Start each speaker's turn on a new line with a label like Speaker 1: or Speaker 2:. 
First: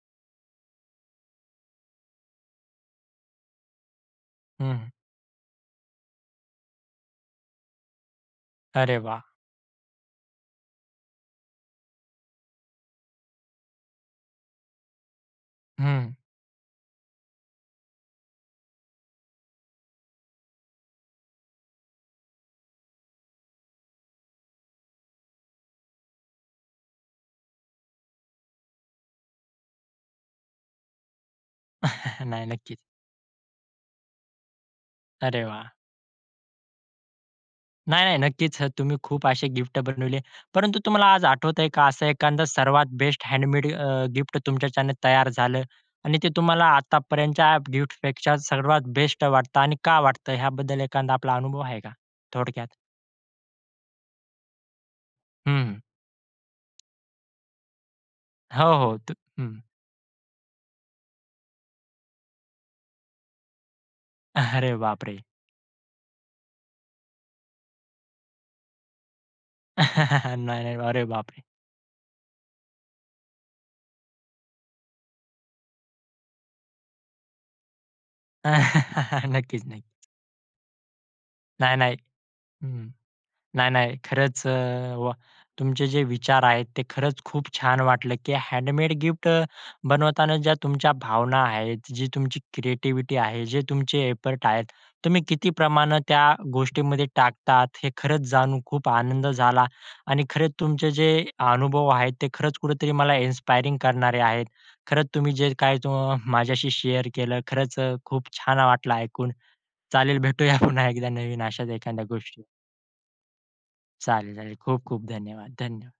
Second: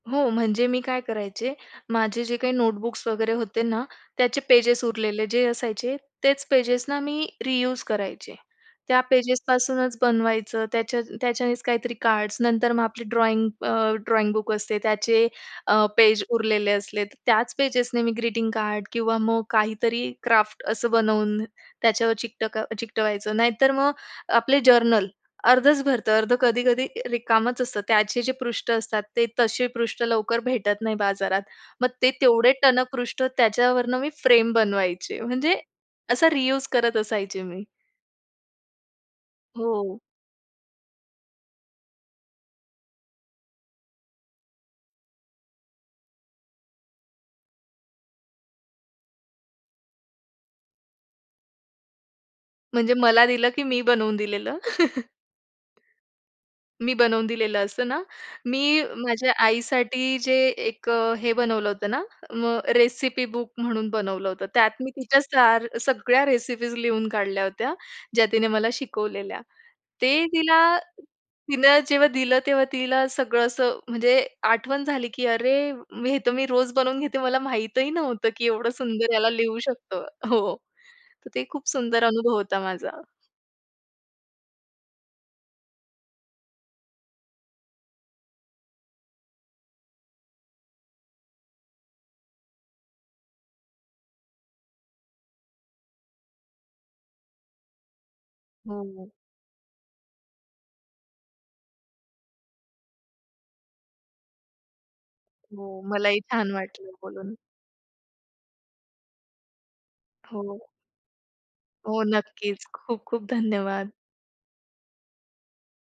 Speaker 1: हो. म्हणजे मी काय करायचे, माझे जे काही नोटबुक्स वगैरे होते ना, त्याचे पेजेस
Speaker 2: हं.
Speaker 1: उरलेले जे असायचे, तेच पेजेस ना मी रियूज करायचे.
Speaker 2: अरे
Speaker 1: त्या
Speaker 2: वाह!
Speaker 1: पेजेस पासूनच बनवायचं त्याच्या त्याच्यानेच काहीतरी कार्ड्स नंतर मग आपली ड्रॉइंग अ, ड्रॉइंगबुक असते त्याचे अ,
Speaker 2: हं.
Speaker 1: पेज उरलेले असले. त्याच पेजेसने मी ग्रीटिंग-कार्ड किंवा मग काहीतरी क्राफ्ट असं बनवून त्याच्यावर चिकटक चिकटवायचं. नाहीतर मग आपले जर्नल अर्धच भरतं, अर्धं कधी-कधी रिकामंच असतं. त्याचे जे पृष्ठ असतात ते तसे पृष्ठ लवकर भेटत नाही बाजारात. मग ते
Speaker 2: नाही.
Speaker 1: तेवढे
Speaker 2: नक्कीच.
Speaker 1: टणक पृष्ठ त्याच्यावरनं मी फ्रेम बनवायचे.
Speaker 2: अरे
Speaker 1: म्हणजे,
Speaker 2: वाह!
Speaker 1: असा रियूज करत असायचे मी.
Speaker 2: नाही, नाही. नक्कीच. अ, तुम्ही खूप असे गिफ्ट
Speaker 1: हो.
Speaker 2: बनवले. परंतु तुम्हाला आज आठवतंय का, असं एखादं सर्वात बेस्ट हँडमेड अ, गिफ्ट तुमच्याचान तयार झालं आणि ते तुम्हाला आतापर्यंतच्या गिफ्टपेक्षा सर्वात बेस्ट वाटतं आणि का वाटतं ह्याबद्दल एखादा आपला अनुभव आहे का? थोडक्यात.
Speaker 1: म्हणजे मला दिलं, की मी बनवून दिलेलं.
Speaker 2: हं.
Speaker 1: मी बनवून दिलेलं असतं ना,
Speaker 2: हो.
Speaker 1: मी
Speaker 2: होत.
Speaker 1: माझ्या
Speaker 2: हं.
Speaker 1: आईसाठी जे एक हे बनवलं होतं ना, मग रेसिपी-बुक म्हणून बनवलं होतं. त्यात
Speaker 2: अरे
Speaker 1: मी तिच्या
Speaker 2: बापरे!
Speaker 1: सार सगळ्या रेसिपीज लिहून काढल्या होत्या, ज्या तिने मला शिकवलेल्या. ते तिला
Speaker 2: नाही, नाही. अरे बाप रे!
Speaker 1: तिन जेव्हा दिलं तेव्हा तिला सगळं असं म्हणजे आठवण झाली की “अरे, हे तर मी रोज बनवून घेते, मला माहितही नव्हतं, की एवढं सुंदर याला लिहू
Speaker 2: नक्कीच, नक्कीच.
Speaker 1: शकतं.” हो. तर तो खूप
Speaker 2: नाही, नाही.
Speaker 1: सुंदर अनुभव होता
Speaker 2: हं, हं.
Speaker 1: माझा.
Speaker 2: नाही, नाही. खरंच अ, वा! तुमचे जे विचार आहेत. ते खरंच खूप छान वाटलं, की हँडमेड गिफ्ट अ, बनवताना ज्या तुमच्या भावना आहेत, जी तुमची क्रिएटिव्हिटी आहे, जे तुमचे एफर्ट आहेत. तुम्ही किती प्रमाणे त्या गोष्टींमध्ये टाकतात हे खरंच जाणून खूप
Speaker 1: हो.
Speaker 2: आनंद झाला आणि खरंच तुमचे जे अनुभव आहेत ते खरंच कुठेतरी मला इन्स्पायरिंग करणारे आहेत. खरंच तुम्ही जे काही
Speaker 1: हो.
Speaker 2: तो
Speaker 1: मलाही छान
Speaker 2: माझ्याशी
Speaker 1: वाटलं
Speaker 2: शेअर
Speaker 1: बोलून.
Speaker 2: केलं, खरंच अ, खूप छान वाटलं ऐकून, चालेल भेटूया
Speaker 1: हो.
Speaker 2: पुन्हा एकदा नवीन अशाच
Speaker 1: हो.
Speaker 2: एखाद्या गोष्टी
Speaker 1: नक्कीच खूप, खूप धन्यवाद.
Speaker 2: चालेल, चालेल, खूप-खूप धन्यवाद, थँक यू.